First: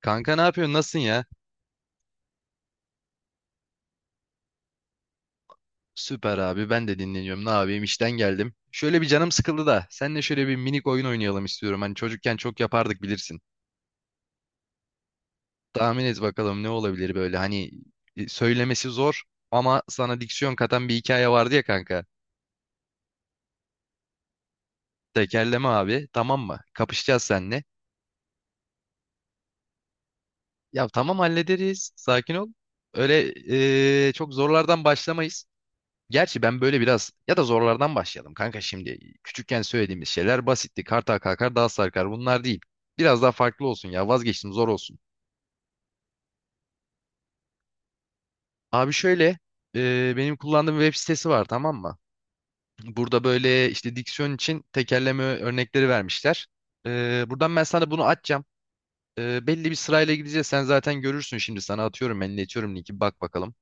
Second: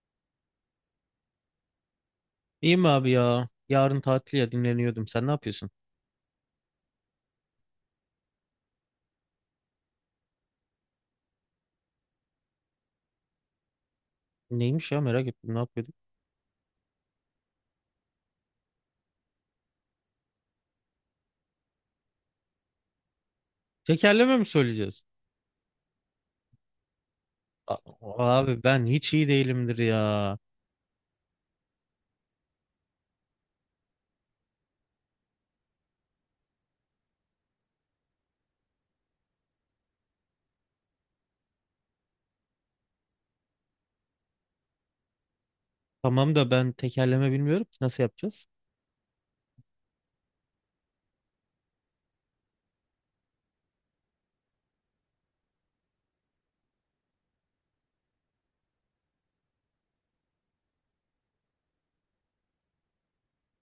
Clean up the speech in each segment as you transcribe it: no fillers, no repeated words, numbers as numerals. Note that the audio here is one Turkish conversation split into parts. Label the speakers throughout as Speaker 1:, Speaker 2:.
Speaker 1: Kanka ne yapıyorsun? Nasılsın ya?
Speaker 2: İyiyim abi ya. Yarın tatil ya dinleniyordum. Sen ne yapıyorsun?
Speaker 1: Süper abi. Ben de dinleniyorum. Ne yapayım? İşten geldim. Şöyle bir canım sıkıldı da. Seninle şöyle bir minik oyun oynayalım istiyorum. Hani çocukken çok yapardık bilirsin.
Speaker 2: Neymiş ya merak ettim ne yapıyorduk?
Speaker 1: Tahmin et bakalım ne olabilir böyle. Hani söylemesi zor ama sana diksiyon katan bir hikaye vardı ya kanka.
Speaker 2: Tekerleme mi söyleyeceğiz?
Speaker 1: Tekerleme abi. Tamam mı? Kapışacağız seninle.
Speaker 2: Abi ben hiç iyi değilimdir ya.
Speaker 1: Ya tamam hallederiz. Sakin ol. Öyle çok zorlardan başlamayız. Gerçi ben böyle biraz ya da zorlardan başlayalım kanka şimdi. Küçükken söylediğimiz şeyler basitti. Kartal kalkar dağ sarkar bunlar değil. Biraz daha farklı olsun ya vazgeçtim zor olsun.
Speaker 2: Tamam da ben tekerleme bilmiyorum ki nasıl yapacağız?
Speaker 1: Abi şöyle benim kullandığım web sitesi var tamam mı? Burada böyle işte diksiyon için tekerleme örnekleri vermişler. Buradan ben sana bunu açacağım. Belli bir sırayla gideceğiz. Sen zaten görürsün şimdi sana atıyorum ben iletiyorum linki bak bakalım.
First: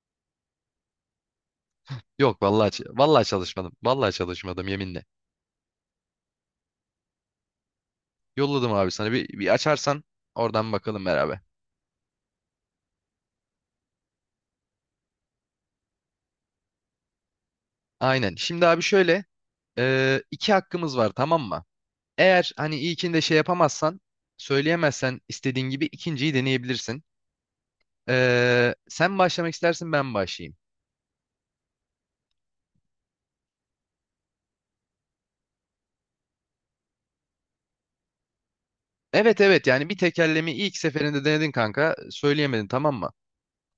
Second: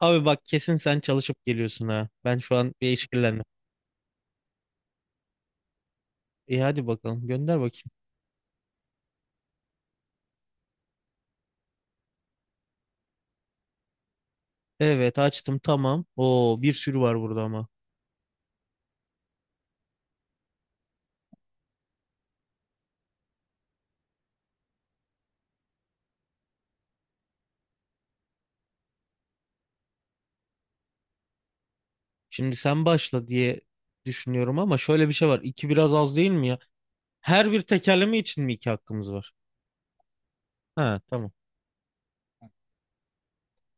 Speaker 2: Abi bak kesin sen çalışıp geliyorsun ha. Ben
Speaker 1: Yok
Speaker 2: şu
Speaker 1: vallahi
Speaker 2: an bir
Speaker 1: vallahi
Speaker 2: işkillendim.
Speaker 1: çalışmadım. Vallahi çalışmadım yeminle.
Speaker 2: İyi hadi bakalım gönder bakayım.
Speaker 1: Yolladım abi sana bir açarsan oradan bakalım beraber.
Speaker 2: Evet açtım tamam. Oo bir sürü var burada ama.
Speaker 1: Aynen. Şimdi abi şöyle iki hakkımız var tamam mı? Eğer hani ilkinde şey yapamazsan söyleyemezsen istediğin gibi ikinciyi deneyebilirsin. Sen başlamak istersin ben başlayayım.
Speaker 2: Şimdi sen başla diye düşünüyorum ama şöyle bir şey var. İki biraz az değil mi ya? Her bir tekerleme için mi iki hakkımız var?
Speaker 1: Evet, evet, yani bir tekerlemi ilk
Speaker 2: Ha
Speaker 1: seferinde
Speaker 2: tamam.
Speaker 1: denedin kanka söyleyemedin tamam mı?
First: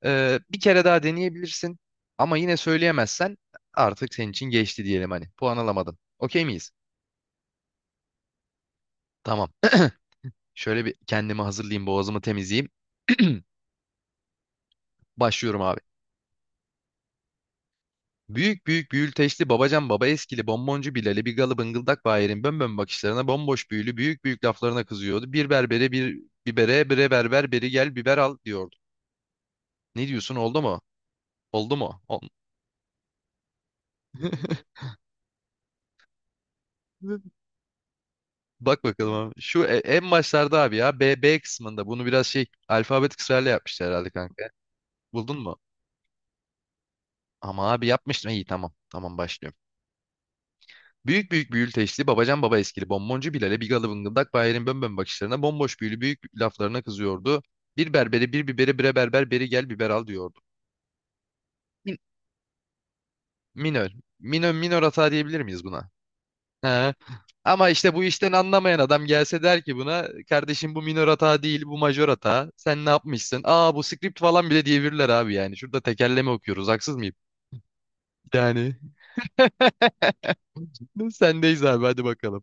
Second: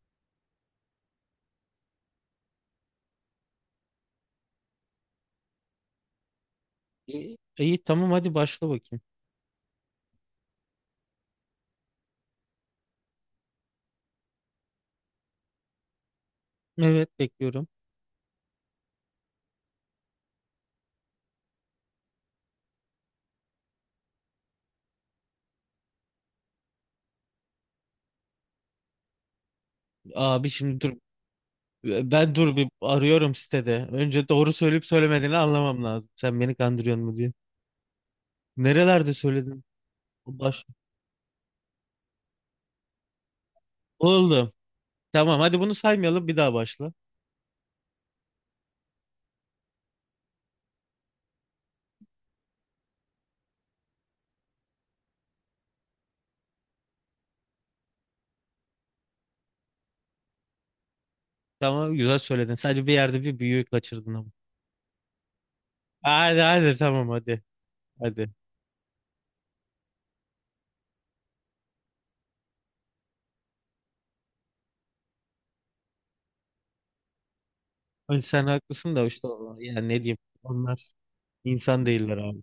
Speaker 1: Bir kere daha deneyebilirsin ama yine söyleyemezsen artık senin için geçti diyelim hani puan alamadın. Okey miyiz?
Speaker 2: İyi, iyi, tamam hadi başla bakayım.
Speaker 1: Tamam. Şöyle bir kendimi hazırlayayım boğazımı temizleyeyim. Başlıyorum abi.
Speaker 2: Evet bekliyorum.
Speaker 1: Büyük büyük büyülteçli babacan baba eskili bonboncu Bilal'i bir galı bıngıldak Bahir'in bönbön bakışlarına bomboş büyülü büyük büyük laflarına kızıyordu. Bir berbere bir bibere bire berber beri gel biber al diyordu. Ne diyorsun
Speaker 2: Abi
Speaker 1: oldu mu?
Speaker 2: şimdi dur.
Speaker 1: Oldu mu?
Speaker 2: Ben dur bir arıyorum sitede. Önce doğru söyleyip söylemediğini anlamam lazım. Sen beni kandırıyor mu diye.
Speaker 1: Bak bakalım
Speaker 2: Nerelerde
Speaker 1: abi. Şu
Speaker 2: söyledin?
Speaker 1: en başlarda
Speaker 2: Baş.
Speaker 1: abi ya B kısmında bunu biraz şey alfabet kısrarla yapmışlar herhalde kanka.
Speaker 2: Oldu.
Speaker 1: Buldun
Speaker 2: Tamam
Speaker 1: mu?
Speaker 2: hadi bunu saymayalım bir daha başla.
Speaker 1: Ama abi yapmıştım. İyi tamam. Tamam başlıyorum. Büyük büyük büyül teşli, babacan baba eskili, bonboncu Bilal'e bigalı bıngıldak Bahir'in bönbön bakışlarına, bomboş büyülü büyük laflarına kızıyordu. Bir berbere bir biberi bire berber beri gel biber al diyordu.
Speaker 2: Tamam
Speaker 1: Min-
Speaker 2: güzel söyledin. Sadece bir yerde bir büyüğü
Speaker 1: Minör.
Speaker 2: kaçırdın ama.
Speaker 1: Minör, minör hata diyebilir miyiz buna?
Speaker 2: Hadi hadi
Speaker 1: He.
Speaker 2: tamam hadi.
Speaker 1: Ama işte bu
Speaker 2: Hadi.
Speaker 1: işten anlamayan adam gelse der ki buna kardeşim bu minör hata değil bu majör hata. Sen ne yapmışsın? Aa bu script falan bile diyebilirler abi yani. Şurada tekerleme okuyoruz haksız mıyım?
Speaker 2: Önce sen
Speaker 1: Yani
Speaker 2: haklısın da işte. Yani ne diyeyim. Onlar
Speaker 1: sendeyiz abi
Speaker 2: insan
Speaker 1: hadi
Speaker 2: değiller
Speaker 1: bakalım.
Speaker 2: abi.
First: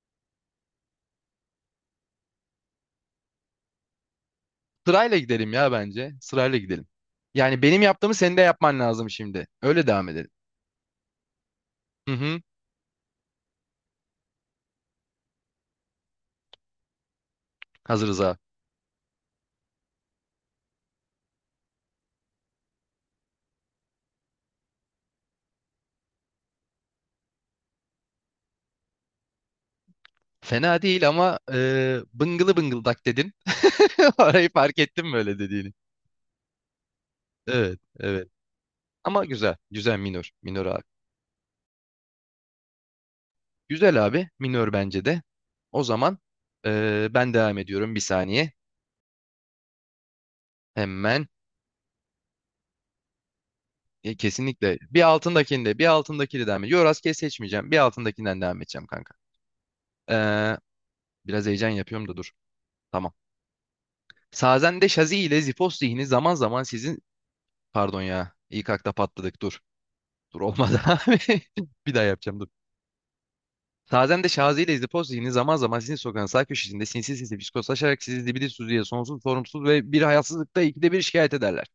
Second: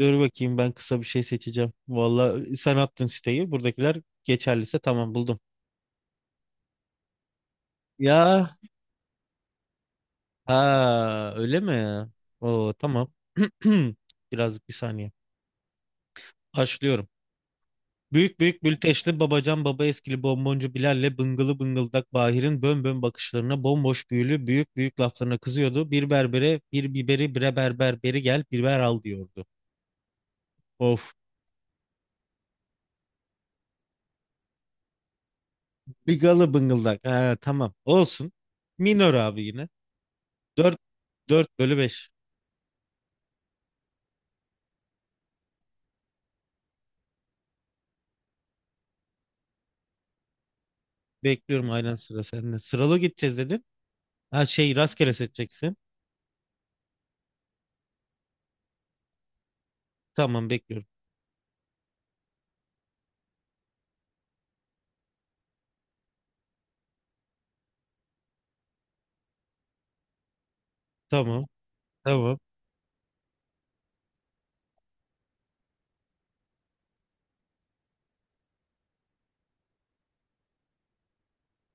Speaker 2: Dur bakayım ben kısa bir şey seçeceğim. Vallahi sen attın siteyi. Buradakiler geçerliyse tamam
Speaker 1: Sırayla
Speaker 2: buldum.
Speaker 1: gidelim ya bence. Sırayla gidelim. Yani benim yaptığımı senin de
Speaker 2: Ya
Speaker 1: yapman lazım şimdi. Öyle devam edelim.
Speaker 2: ha öyle mi?
Speaker 1: Hı hı.
Speaker 2: Oo tamam. Birazcık bir saniye. Başlıyorum.
Speaker 1: Hazırız abi.
Speaker 2: Büyük büyük bülteşli babacan baba eskili bonboncu Bilal'le bıngılı bıngıldak Bahir'in bön bön bakışlarına bomboş büyülü büyük büyük laflarına kızıyordu. Bir berbere bir biberi bre berber beri gel biber al diyordu.
Speaker 1: Fena değil
Speaker 2: Of.
Speaker 1: ama bıngılı bıngıldak dedin. Orayı fark ettim böyle dediğini.
Speaker 2: Bigalı bıngıldak. Ha, tamam
Speaker 1: Evet, evet.
Speaker 2: olsun. Minor
Speaker 1: Ama
Speaker 2: abi
Speaker 1: güzel.
Speaker 2: yine.
Speaker 1: Güzel minör. Minör
Speaker 2: 4
Speaker 1: abi.
Speaker 2: 4 bölü 5.
Speaker 1: Güzel abi. Minör bence de. O zaman ben devam ediyorum bir saniye. Hemen.
Speaker 2: Bekliyorum aynen, sıra sende. Sıralı gideceğiz dedin.
Speaker 1: E,
Speaker 2: Ha şey,
Speaker 1: kesinlikle bir
Speaker 2: rastgele seçeceksin.
Speaker 1: altındakinde bir altındakini devam ediyorum. Yo rastgele seçmeyeceğim. Bir altındakinden devam edeceğim kanka. E,
Speaker 2: Tamam bekliyorum.
Speaker 1: biraz heyecan yapıyorum da dur. Tamam. Sazen'de Şazi ile Zipos zihni zaman zaman sizin... Pardon ya. İlk akta patladık. Dur. Dur olmadı abi.
Speaker 2: Tamam.
Speaker 1: Bir daha
Speaker 2: Tamam.
Speaker 1: yapacağım dur. Sazen'de Şazi ile Zipos zihni zaman zaman sizin sokağın sağ köşesinde sinsi sinsi psikoslaşarak sizi dibili suziye sonsuz sorumsuz ve bir hayasızlıkta ikide bir şikayet ederler.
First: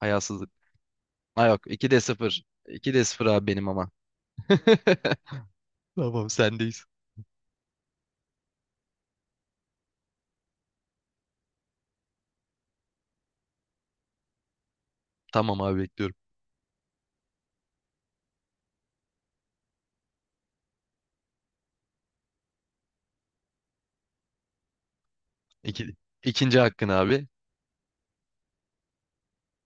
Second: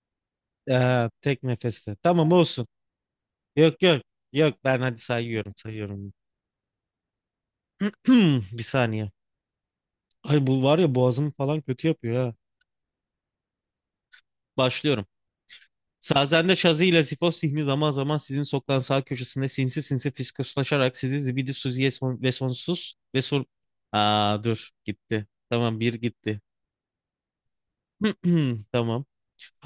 Speaker 1: Hayasızlık.
Speaker 2: Tek
Speaker 1: Ha yok.
Speaker 2: nefeste.
Speaker 1: 2'de
Speaker 2: Tamam
Speaker 1: 0.
Speaker 2: olsun.
Speaker 1: 2'de sıfır abi benim
Speaker 2: Yok
Speaker 1: ama.
Speaker 2: yok. Yok, ben hadi sayıyorum sayıyorum.
Speaker 1: Tamam sendeyiz.
Speaker 2: Bir saniye. Ay bu var ya boğazımı falan kötü yapıyor ha. Başlıyorum.
Speaker 1: Tamam abi bekliyorum.
Speaker 2: Sazende Şazi ile Sifo Sihmi zaman zaman sizin sokağın sağ köşesinde sinsi sinsi fiskoslaşarak sizi zibidi suziye son- ve sonsuz ve son... Aa dur gitti. Tamam bir
Speaker 1: İki,
Speaker 2: gitti.
Speaker 1: ikinci hakkın abi.
Speaker 2: Tamam.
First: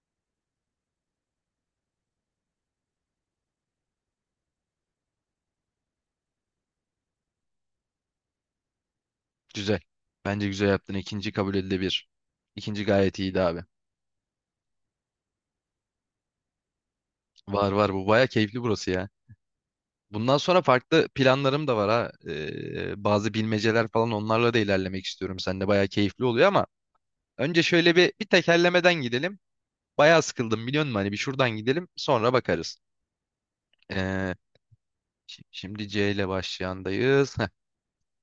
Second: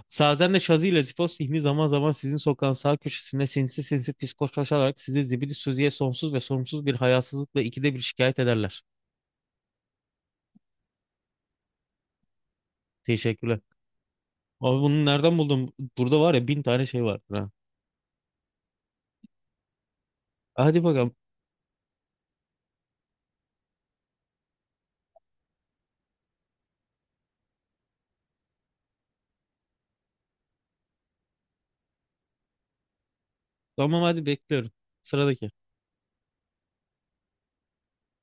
Speaker 2: Sazen de Şazi ile Zifos zihni zaman zaman sizin sokağın sağ köşesinde sinsi sinsi diskoşlaşarak sizi zibidi sözüye sonsuz ve sorumsuz bir hayasızlıkla ikide bir şikayet ederler.
Speaker 1: Güzel. Bence güzel yaptın. İkinci kabul edilebilir. İkinci gayet iyiydi
Speaker 2: Teşekkürler.
Speaker 1: abi.
Speaker 2: Abi bunu nereden buldum? Burada var ya bin tane şey var. Ha.
Speaker 1: Var var bu baya keyifli burası ya. Bundan sonra
Speaker 2: Hadi
Speaker 1: farklı
Speaker 2: bakalım.
Speaker 1: planlarım da var ha. Bazı bilmeceler falan onlarla da ilerlemek istiyorum. Sen de baya keyifli oluyor ama önce şöyle bir tekerlemeden gidelim. Baya sıkıldım biliyor musun? Hani bir şuradan gidelim sonra bakarız.
Speaker 2: Tamam hadi
Speaker 1: Ee,
Speaker 2: bekliyorum.
Speaker 1: şi-
Speaker 2: Sıradaki.
Speaker 1: şimdi C ile başlayandayız. Heh,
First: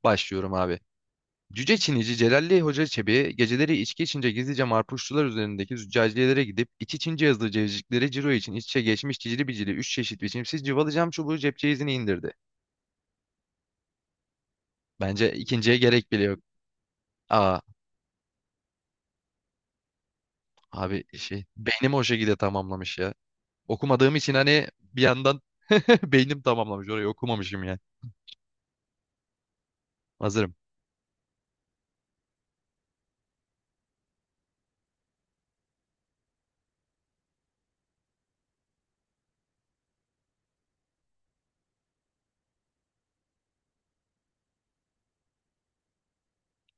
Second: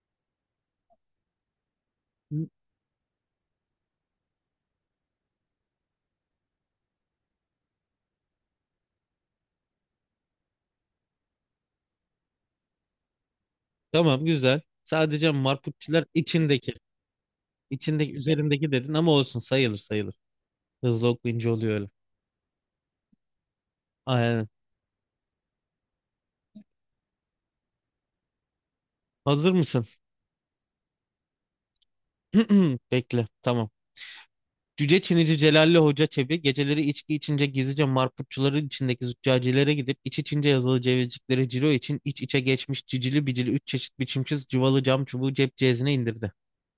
Speaker 1: başlıyorum abi. Cüce Çinici
Speaker 2: Hı,
Speaker 1: Celalli Hoca Çebi geceleri içki içince gizlice marpuşçular üzerindeki züccaciyelere gidip iç içince yazılı cevizcikleri ciro için iç içe geçmiş cicili bicili üç çeşit biçimsiz cıvalı cam çubuğu cep ceyizini indirdi.
Speaker 2: tamam güzel. Sadece
Speaker 1: Bence ikinciye
Speaker 2: marputçiler
Speaker 1: gerek bile yok.
Speaker 2: içindeki.
Speaker 1: Aa
Speaker 2: İçindeki üzerindeki dedin ama olsun, sayılır sayılır.
Speaker 1: abi
Speaker 2: Hızlı
Speaker 1: şey
Speaker 2: okuyunca oluyor öyle.
Speaker 1: beynim o şekilde tamamlamış ya. Okumadığım için
Speaker 2: Aynen.
Speaker 1: hani bir yandan beynim tamamlamış orayı okumamışım ya.
Speaker 2: Hazır mısın?
Speaker 1: Hazırım.
Speaker 2: Bekle. Tamam. Cüce Çinici Celalli Hoca Çebi geceleri içki içince gizlice marputçuların içindeki züccacilere gidip iç içince yazılı cevizciklere ciro için iç içe geçmiş cicili bicili üç çeşit biçimsiz cıvalı cam çubuğu cep cezine indirdi.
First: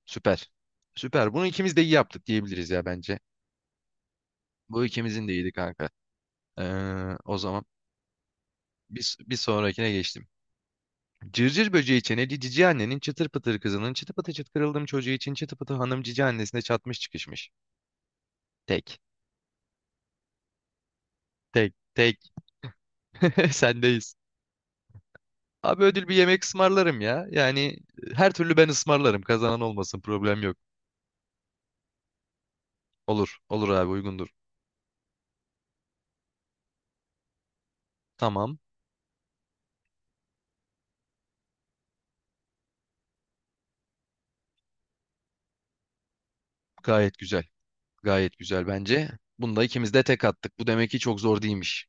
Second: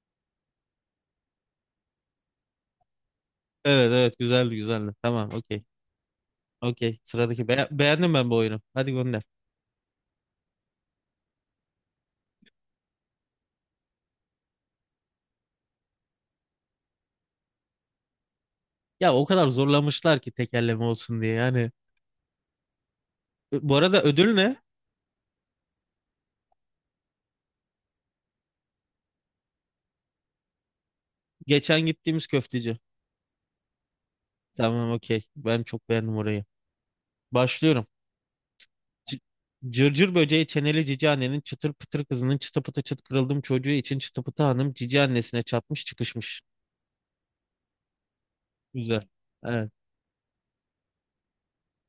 Speaker 1: Süper. Süper. Bunu ikimiz de iyi yaptık diyebiliriz ya bence.
Speaker 2: Evet evet, güzeldi
Speaker 1: Bu
Speaker 2: güzeldi.
Speaker 1: ikimizin
Speaker 2: Tamam
Speaker 1: de iyiydi
Speaker 2: okey.
Speaker 1: kanka.
Speaker 2: Okey
Speaker 1: O
Speaker 2: sıradaki.
Speaker 1: zaman
Speaker 2: Beğendim ben bu oyunu. Hadi
Speaker 1: bir,
Speaker 2: gönder.
Speaker 1: bir sonrakine geçtim. Cırcır böceği çeneli cici annenin çıtır pıtır kızının çıtı pıtı çıt kırıldığım çocuğu için çıtı pıtı hanım cici annesine çatmış çıkışmış. Tek.
Speaker 2: Ya o kadar zorlamışlar ki tekerleme olsun diye yani.
Speaker 1: Tek. Tek.
Speaker 2: Bu arada
Speaker 1: Sendeyiz.
Speaker 2: ödül ne?
Speaker 1: Abi ödül bir yemek ısmarlarım ya. Yani her türlü ben ısmarlarım. Kazanan olmasın problem yok.
Speaker 2: Geçen gittiğimiz köfteci.
Speaker 1: Olur. Olur abi uygundur.
Speaker 2: Tamam okey. Ben çok beğendim orayı. Başlıyorum.
Speaker 1: Tamam.
Speaker 2: C- Cırcır böceği çeneli cici annenin çıtır pıtır kızının çıtı pıtı çıt kırıldım çocuğu için çıtı pıtı hanım cici annesine çatmış çıkışmış.
Speaker 1: Gayet güzel. Gayet güzel
Speaker 2: Güzel.
Speaker 1: bence. Bunda
Speaker 2: Evet.
Speaker 1: ikimiz de tek attık. Bu demek ki çok zor değilmiş.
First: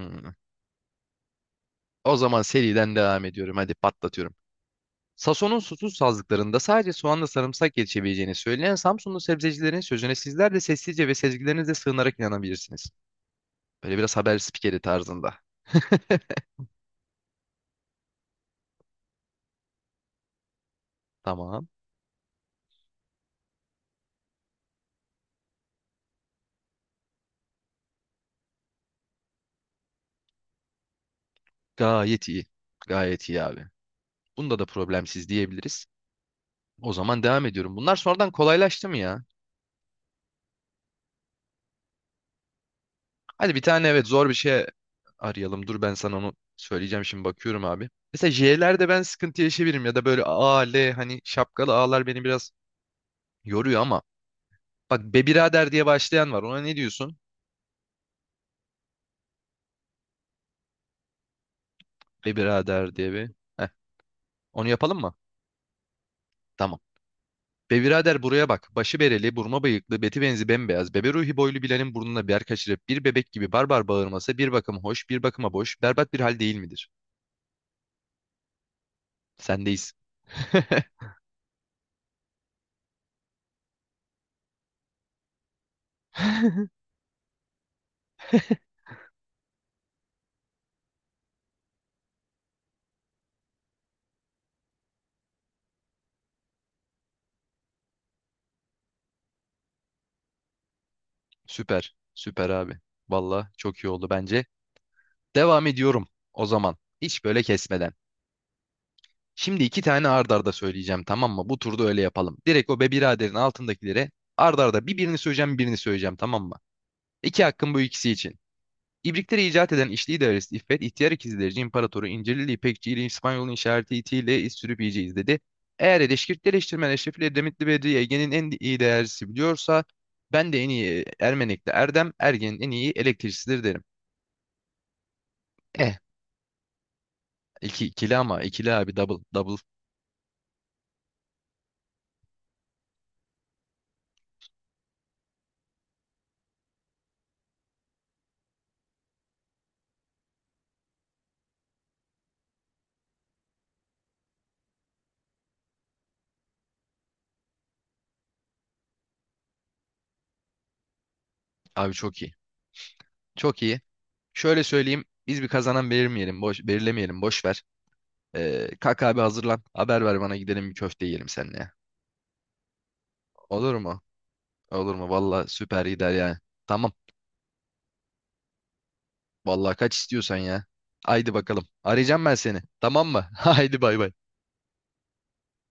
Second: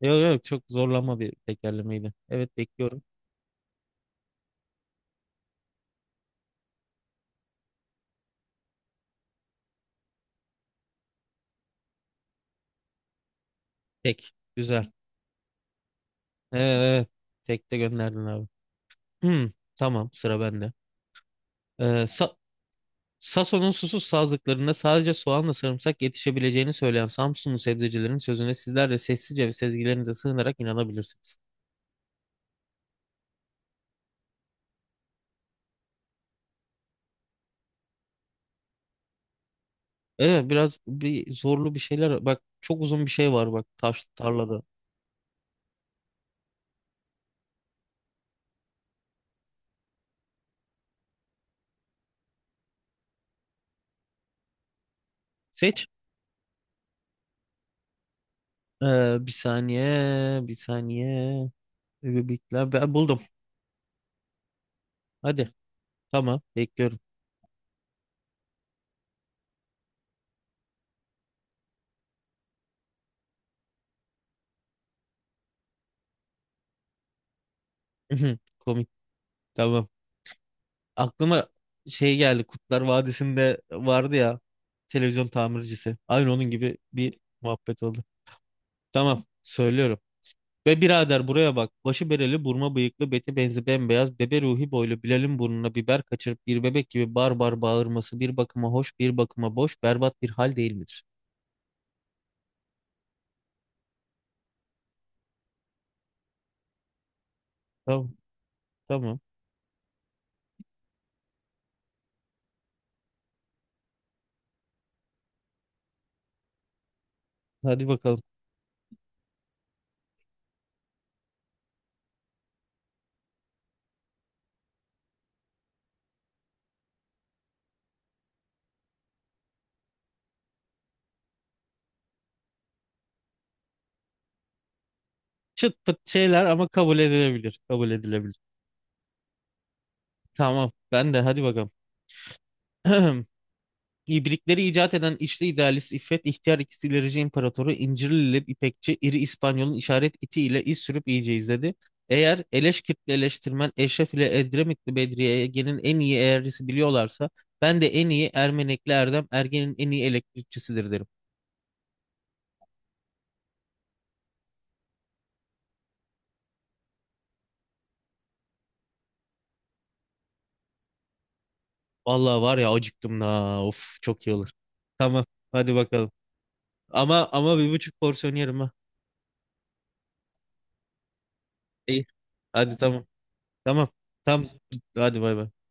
Speaker 2: Yok yok, çok zorlama bir tekerlemeydi.
Speaker 1: O zaman
Speaker 2: Evet
Speaker 1: seriden
Speaker 2: bekliyorum.
Speaker 1: devam ediyorum. Hadi patlatıyorum. Sason'un susuz sazlıklarında sadece soğanla sarımsak yetişebileceğini söyleyen Samsunlu sebzecilerin sözüne sizler de sessizce ve sezgilerinizle sığınarak inanabilirsiniz. Böyle biraz
Speaker 2: Tek.
Speaker 1: haber spikeri
Speaker 2: Güzel.
Speaker 1: tarzında.
Speaker 2: Evet, evet. Tek de gönderdin abi. Hmm, tamam, sıra bende.
Speaker 1: Tamam.
Speaker 2: Ee, Sa- Sason'un susuz sazlıklarında sadece soğanla sarımsak yetişebileceğini söyleyen Samsunlu sebzecilerin sözüne sizler de sessizce ve sezgilerinize sığınarak inanabilirsiniz.
Speaker 1: Gayet iyi. Gayet iyi abi. Bunda da problemsiz diyebiliriz. O zaman devam ediyorum. Bunlar sonradan kolaylaştı mı ya?
Speaker 2: Evet biraz bir zorlu bir şeyler. Bak çok uzun bir şey var,
Speaker 1: Hadi bir
Speaker 2: bak
Speaker 1: tane
Speaker 2: taş
Speaker 1: evet zor bir
Speaker 2: tarlada.
Speaker 1: şey arayalım. Dur ben sana onu söyleyeceğim şimdi bakıyorum abi. Mesela J'lerde ben sıkıntı yaşayabilirim ya da böyle A, L hani şapkalı A'lar beni biraz yoruyor ama bak be birader diye
Speaker 2: Seç.
Speaker 1: başlayan var. Ona ne diyorsun?
Speaker 2: Bir saniye, bir saniye.
Speaker 1: Be
Speaker 2: Bekle. Ben
Speaker 1: birader diye
Speaker 2: buldum.
Speaker 1: bir. Heh, onu yapalım mı?
Speaker 2: Hadi. Tamam,
Speaker 1: Tamam.
Speaker 2: bekliyorum.
Speaker 1: Be birader buraya bak. Başı bereli, burma bıyıklı, beti benzi bembeyaz. Bebe ruhi boylu Bilal'in burnuna bir yer kaçırıp bir bebek gibi barbar bağırması bir bakıma hoş, bir bakıma boş, berbat bir hal değil midir?
Speaker 2: Komik. Tamam.
Speaker 1: Sendeyiz.
Speaker 2: Aklıma şey geldi. Kurtlar Vadisi'nde vardı ya televizyon tamircisi. Aynı onun gibi bir muhabbet oldu. Tamam, söylüyorum. Ve birader buraya bak. Başı bereli, burma bıyıklı, beti benzi bembeyaz, bebe ruhi boylu, Bilal'in burnuna biber kaçırıp bir bebek gibi bar bar bağırması bir bakıma hoş, bir bakıma boş, berbat bir hal değil midir?
Speaker 1: Süper. Süper abi. Valla çok iyi oldu bence. Devam ediyorum o zaman. Hiç böyle kesmeden.
Speaker 2: Tamam, tamam.
Speaker 1: Şimdi iki tane ard arda söyleyeceğim tamam mı? Bu turda öyle yapalım. Direkt o be biraderin altındakilere ard arda bir birini söyleyeceğim birini söyleyeceğim tamam mı? İki hakkım bu
Speaker 2: Hadi
Speaker 1: ikisi
Speaker 2: bakalım.
Speaker 1: için. İbrikleri icat eden İşli idaresi İffet, ihtiyar ikizlerci imparatoru İncirlili İpekçi ile İspanyol'un işareti itiyle iz sürüp yiyeceğiz dedi. Eğer Eleşkirt eleştirmen Eşrefil Edremitli Bedri Ege'nin en iyi değerlisi biliyorsa ben de en iyi Ermenek'te Erdem, Ergen'in en iyi elektrikçisidir derim.
Speaker 2: Çıt
Speaker 1: Eh,
Speaker 2: pıt şeyler ama kabul edilebilir.
Speaker 1: iki,
Speaker 2: Kabul
Speaker 1: ikili
Speaker 2: edilebilir.
Speaker 1: ama ikili abi double, double
Speaker 2: Tamam, ben de hadi bakalım. İbrikleri icat eden içli idealist İffet, ihtiyar ikisi ilerici imparatoru, İncirlili İpekçi, iri İspanyol'un işaret iti ile iz sürüp iyice izledi. Eğer Eleşkirtli eleştirmen Eşref ile Edremitli Bedriye Ege'nin en iyi eğercisi biliyorlarsa ben de en iyi Ermenekli Erdem Ergen'in en iyi elektrikçisidir derim.
Speaker 1: abi çok iyi. Çok iyi. Şöyle söyleyeyim biz bir kazanan belirmeyelim, boş, belirlemeyelim boş ver. Kalk abi hazırlan haber ver bana gidelim bir köfte yiyelim seninle.
Speaker 2: Vallahi var ya, acıktım da
Speaker 1: Olur
Speaker 2: of,
Speaker 1: mu?
Speaker 2: çok iyi olur.
Speaker 1: Olur mu?
Speaker 2: Tamam
Speaker 1: Valla
Speaker 2: hadi
Speaker 1: süper gider
Speaker 2: bakalım.
Speaker 1: yani. Tamam.
Speaker 2: Ama ama 1,5 porsiyon yerim ha.
Speaker 1: Vallahi kaç istiyorsan ya. Haydi bakalım.
Speaker 2: İyi.
Speaker 1: Arayacağım ben seni.
Speaker 2: Hadi tamam.
Speaker 1: Tamam mı? Haydi
Speaker 2: Tamam.
Speaker 1: bay bay.
Speaker 2: Tamam. Hadi bay bay.